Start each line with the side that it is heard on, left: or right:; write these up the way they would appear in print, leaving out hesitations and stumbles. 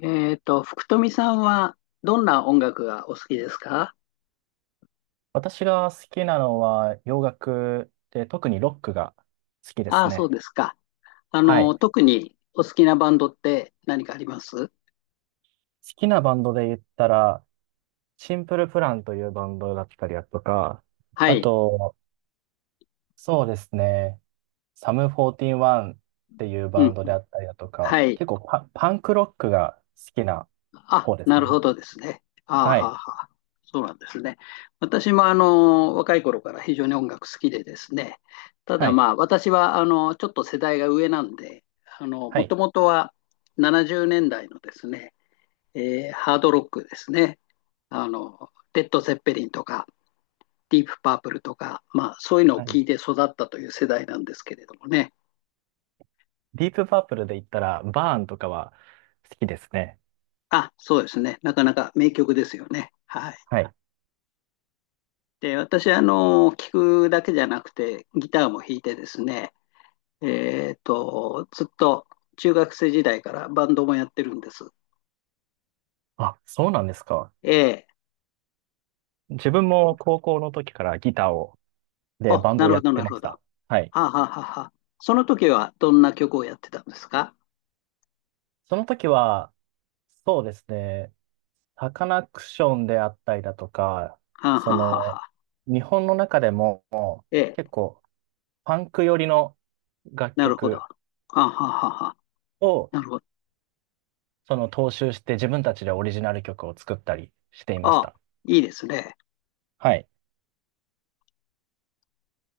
left: 福富さんはどんな音楽がお好きですか？
right: 私が好きなのは洋楽で、特にロックが好きで
left: あ
right: す
left: あ、そ
right: ね。
left: うですか。
right: はい。好
left: 特にお好きなバンドって何かあります？
right: きなバンドで言ったら、シンプルプランというバンドだったりだとか、
left: は
right: あ
left: い。
right: と、そうですね、サムフォーティーンワンっていう
left: う
right: バン
left: ん。
right: ドであったりだとか、
left: はい。
right: 結構パンクロックが好きな
left: あ、
right: 方です
left: なる
right: ね。
left: ほどですね。ああ、
right: は
left: は
right: い。
left: あはあ。そうなんですね。私も若い頃から非常に音楽好きでですね。た
right: は
left: だ
right: い。
left: まあ、私はちょっと世代が上なんで、
right: は
left: も
right: い。
left: ともとは70年代のですね、ハードロックですね。レッド・ゼッペリンとか、ディープパープルとか、まあ、そういうのを
right: はい。
left: 聞いて育ったという世代なんですけれどもね。
right: ディープパープルで言ったら、バーンとかは好きですね。
left: あ、そうですね。なかなか名曲ですよね。はい。
right: はい。
left: で、私、聞くだけじゃなくて、ギターも弾いてですね、ずっと中学生時代からバンドもやってるんです。
right: あ、そうなんですか。
left: ええ。
right: 自分も高校の時からギターを、で、
left: お、
right: バンド
left: な
right: を
left: る
right: や
left: ほ
right: っ
left: ど、
right: て
left: なる
right: ま
left: ほ
right: し
left: ど。は
right: た。はい。
left: あ、はあはあはあ。その時はどんな曲をやってたんですか？
right: その時は、そうですね、サカナクションであったりだとか、
left: はあ、
right: そ
left: はあはあは
right: の、
left: あ。
right: 日本の中でも
left: ええ、
right: 結構パンク寄りの楽
left: なるほど。は
right: 曲
left: あ、はあはあはあ。
right: を
left: なるほど。
right: その踏襲して自分たちでオリジナル曲を作ったりしていまし
left: ああ、
right: た。
left: いいですね。
right: はい。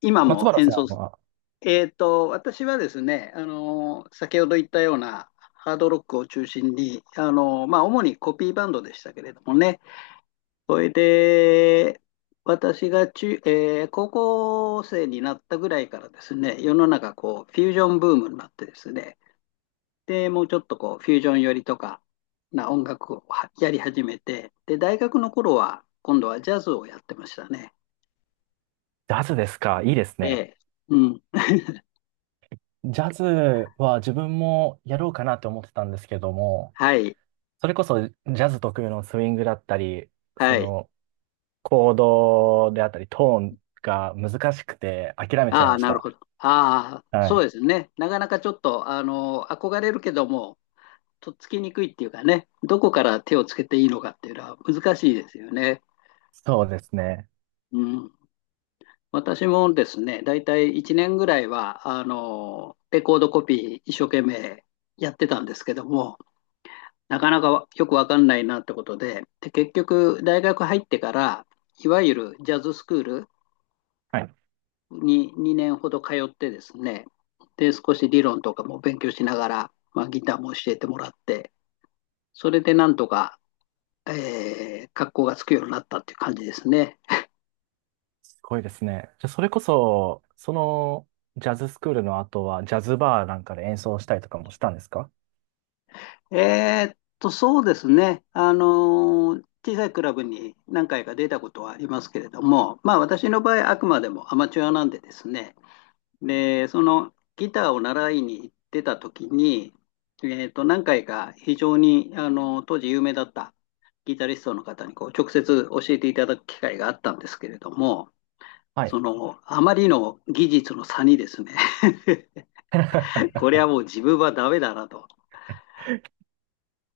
left: 今
right: 松
left: も
right: 原
left: 演
right: さん
left: 奏。
right: は、
left: 私はですね、先ほど言ったようなハードロックを中心に、まあ、主にコピーバンドでしたけれどもね、それで私が中、えー高校生になったぐらいからですね、世の中こうフュージョンブームになってですね、でもうちょっとこうフュージョン寄りとかな音楽をはやり始めて、で大学の頃は今度はジャズをやってましたね。
right: ジャズですか、いいです
left: え
right: ね。
left: え、うん、
right: ジャズは自分もやろうかなと思ってたんですけども、
left: はい、
right: それこそジャズ特有のスイングだったり、
left: は
right: そ
left: い。
right: のコードであったり、トーンが難しくて諦めちゃい
left: ああ、
right: まし
left: なる
right: た。
left: ほど。ああ、
right: は
left: そう
right: い。
left: ですね。なかなかちょっと、憧れるけども、とっつきにくいっていうかね、どこから手をつけていいのかっていうのは難しいですよね。
right: そうですね。
left: うん。私もですね、だいたい1年ぐらいは、レコードコピー一生懸命やってたんですけども、なかなかよくわかんないなってことで、で、結局、大学入ってから、いわゆるジャズスクール
right: はい。
left: に2年ほど通ってですね、で、少し理論とかも勉強しながら、まあ、ギターも教えてもらって、それでなんとか、格好がつくようになったっていう感じですね。
right: すごいですね。じゃあ、それこそ、そのジャズスクールの後は、ジャズバーなんかで演奏したりとかもしたんですか？
left: えそうですね。小さいクラブに何回か出たことはありますけれども、まあ私の場合、あくまでもアマチュアなんでですね、で、そのギターを習いに行ってた時に、何回か非常にあの当時有名だったギタリストの方にこう直接教えていただく機会があったんですけれども、
right: はい。
left: そのあまりの技術の差にですね。 こ れはもう自分はダメだなと。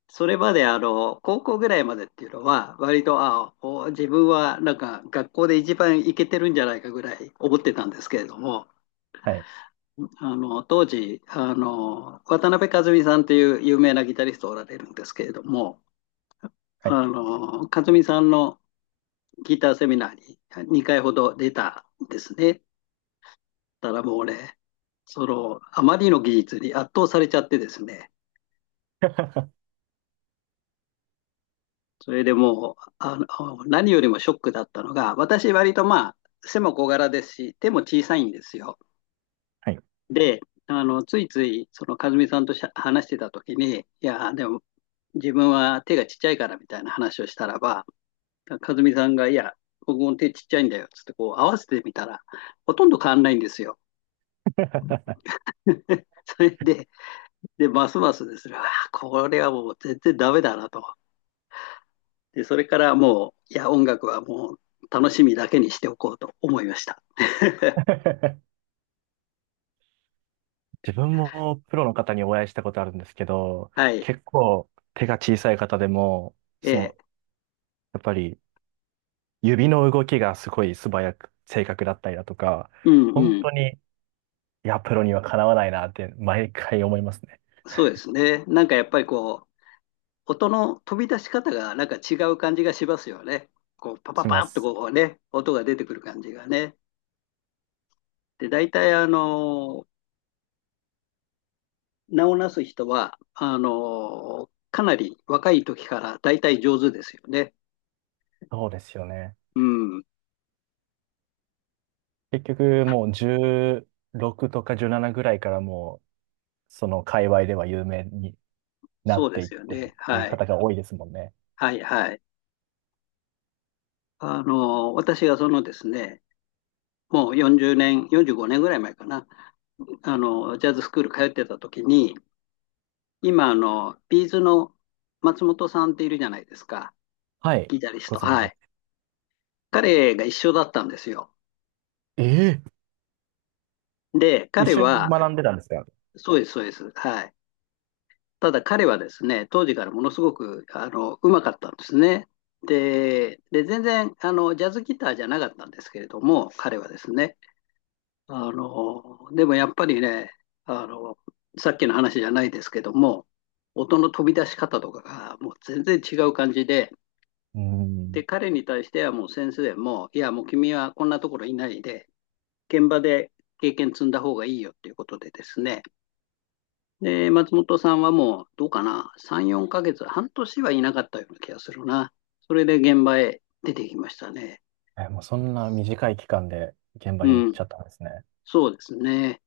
left: それまであの高校ぐらいまでっていうのは割と自分はなんか学校で一番イケてるんじゃないかぐらい思ってたんですけれども、
right: はい。
left: あの当時渡辺和美さんっていう有名なギタリストおられるんですけれども、
right: はい。
left: あの和美さんのギターセミナーに2回ほど出たんですね。たらもう俺、そのあまりの技術に圧倒されちゃってですね、 それでもう何よりもショックだったのが、私割とまあ背も小柄ですし手も小さいんですよ。
right: はい。
left: で、ついつい、和美さんと話してたときに、いや、でも、自分は手がちっちゃいからみたいな話をしたらば、和美さんが、いや、僕も手ちっちゃいんだよ、つって、こう、合わせてみたら、ほとんど変わんないんですよ。それで、ますますですね、あ、これはもう全然ダメだなと。で、それからもう、いや、音楽はもう楽しみだけにしておこうと思いました。
right: 自分もプロの方にお会いしたことあるんですけど、
left: はい。
right: 結構手が小さい方でも、
left: え
right: その、
left: え、
right: やっぱり指の動きがすごい素早く、正確だったりだとか、
left: うんう
right: 本
left: ん。
right: 当に、いや、プロにはかなわないなって毎回思いますね。
left: そうですね。なんかやっぱりこう、音の飛び出し方がなんか違う感じがしますよね。こう、パパ
right: し
left: パ
right: ま
left: ッと
right: す。
left: こうね、音が出てくる感じがね。で、大体名をなす人は、かなり若い時から大体上手ですよね。
right: そうですよね。
left: うん、
right: 結局もう16とか17ぐらいからもう、その界隈では有名になっ
left: そうで
right: ていっ
left: すよ
right: てっ
left: ね。
right: ていう
left: はい。
right: 方が多いですもんね。
left: はい、はい。私がそのですね、もう40年、45年ぐらい前かな、ジャズスクール通ってた時に、今、ビーズの松本さんっているじゃないですか、
right: はい。
left: ギタリス
right: ご
left: ト。
right: 存知
left: は
right: で
left: い。
right: す。
left: 彼が一緒だったんですよ。
right: ええ、
left: で、
right: 一
left: 彼
right: 緒に
left: は、
right: 学んでたんですか？
left: そうです、そうです。はい。ただ彼はですね、当時からものすごく、うまかったんですね。で、全然、ジャズギターじゃなかったんですけれども、彼はですね、でもやっぱりね、あの、さっきの話じゃないですけども、音の飛び出し方とかがもう全然違う感じで、
right: うん。
left: で、彼に対してはもう先生も、いや、もう君はこんなところいないで、現場で経験積んだ方がいいよっていうことでですね、で、松本さんはもう、どうかな、3、4ヶ月、半年はいなかったような気がするな。それで現場へ出てきましたね。
right: え、もうそんな短い期間で現場に
left: う
right: 行っ
left: ん、
right: ちゃったんですね。
left: そうですね。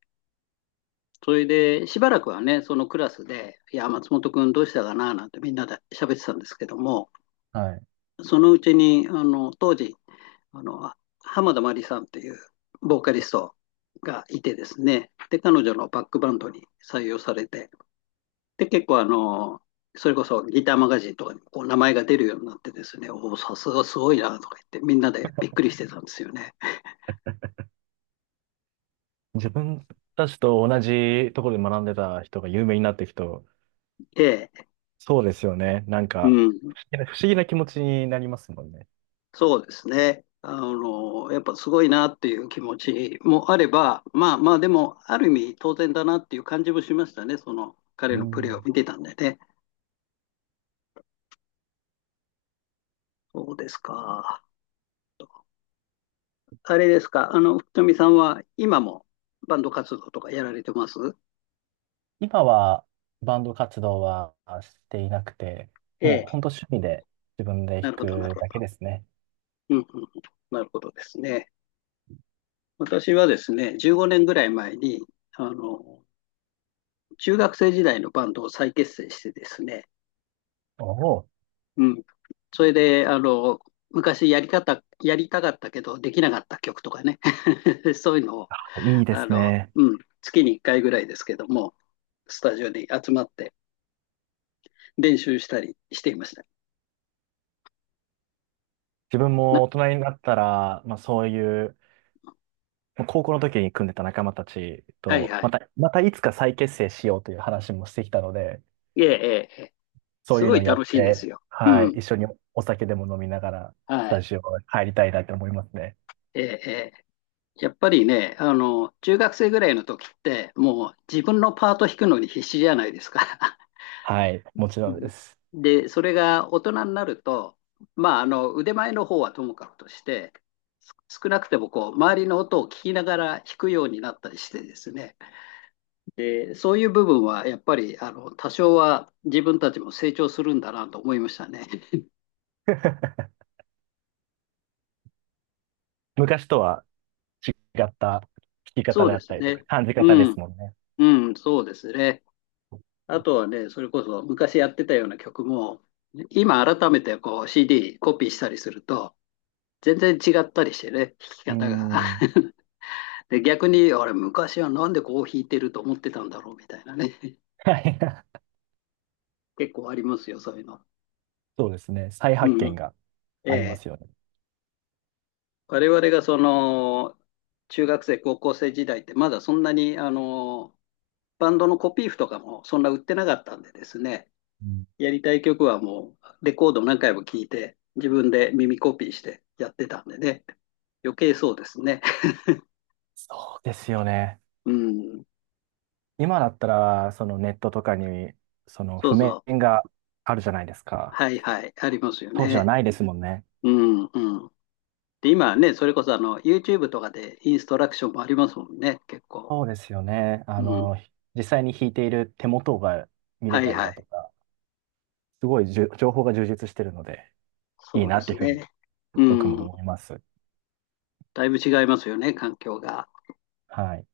left: それで、しばらくはね、そのクラスで、いや、松本君どうしたかな、なんてみんなで喋ってたんですけども、
right: はい。
left: そのうちに、当時、あの、浜田真理さんっていうボーカリストがいてですね、で、彼女のバックバンドに採用されて、で、結構それこそギターマガジンとかにこう名前が出るようになってですね、おお、さすがすごいなとか言って、みんなでびっくりしてたんですよね。
right: 自分たちと同じところで学んでた人が有名になっていくと、
left: で、
right: そうですよね。なん
left: う
right: か、
left: ん、
right: 不思議な気持ちになりますもんね。
left: そうですね。やっぱすごいなっていう気持ちもあれば、まあまあ、でも、ある意味当然だなっていう感じもしましたね、その彼
right: う
left: のプレーを
right: ん、
left: 見てたんでね。そうですか。あれですか、福富さんは今もバンド活動とかやられてます？
right: 今はバンド活動はしていなくて、
left: え
right: もう
left: え、
right: 本当趣味で自分で
left: な
right: 弾
left: るほど、なる
right: く
left: ほど。
right: だけですね。
left: うんうん、なるほどですね。私はですね、15年ぐらい前に、あの、中学生時代のバンドを再結成してですね、
right: おお、
left: うん。それで、昔やりたかったけどできなかった曲とかね、そういうのを、
right: いいですね。
left: うん、月に1回ぐらいですけども、スタジオに集まって練習したりしていました。
right: 自分
left: な
right: も大人になったら、まあそういう、まあ高校の時に組んでた仲間たち
left: はい
right: と、
left: は
right: ま
left: い。
right: た、またいつか再結成しようという話もしてきたので、
left: ええ、ええ、ええ、
right: そう
left: す
right: いう
left: ご
right: のを
left: い
right: やっ
left: 楽しいです
right: て、
left: よ。う
right: はい、
left: ん。
right: 一緒にお酒でも飲みながら、ス
left: は
right: タ
left: い。
right: ジオ入りたいなって思いますね。
left: ええ、ええ。やっぱりね、中学生ぐらいの時って、もう自分のパート弾くのに必死じゃないですか。
right: はい、もち
left: う
right: ろんで
left: ん。
right: す。
left: で、それが大人になると、まあ、腕前の方はともかくとして、す少なくてもこう、周りの音を聞きながら弾くようになったりしてですね。で、そういう部分はやっぱり、多少は自分たちも成長するんだなと思いましたね。
right: 昔とは違った聞き方
left: そう
right: であ
left: で
right: っ
left: す
right: たりとか、
left: ね。
right: 感じ方で
left: うん、
right: すもんね。
left: うん、そうですね。あとはね、それこそ昔やってたような曲も、今改めてこう CD コピーしたりすると、全然違ったりしてね、弾き
right: う
left: 方が。
right: ん。
left: で、逆に、あれ、昔はなんでこう弾いてると思ってたんだろうみたいなね、
right: はい。
left: 結構ありますよ、そういうの。
right: そうですね。再
left: う
right: 発見
left: ん。
right: が
left: え
right: あります
left: え。
right: よね。
left: 我々がその、中学生、高校生時代って、まだそんなに、バンドのコピー譜とかもそんな売ってなかったんでですね、
right: うん、
left: やりたい曲はもうレコード何回も聴いて、自分で耳コピーしてやってたんでね。余計そうですね。
right: そうですよね。
left: うん。
right: 今だったら、そのネットとかに、その
left: そう
right: 譜
left: そ
right: 面
left: う。
right: があるじゃないですか。
left: はいはい。ありますよ
right: 当時は
left: ね。
right: ないですもんね。
left: うんうん。で、今はね、それこそYouTube とかでインストラクションもありますもんね、結構。
right: そうですよね。あ
left: うん。
right: の、実際に弾いている手元が見
left: は
right: れ
left: い
right: たり
left: は
right: だと
left: い。
right: か、すごいじゅ情報が充実してるので、いい
left: そう
right: な
left: で
right: ってい
left: す
right: うふうに
left: ね。う
right: 僕も
left: ん。
right: 思います。
left: だいぶ違いますよね、環境が。
right: はい。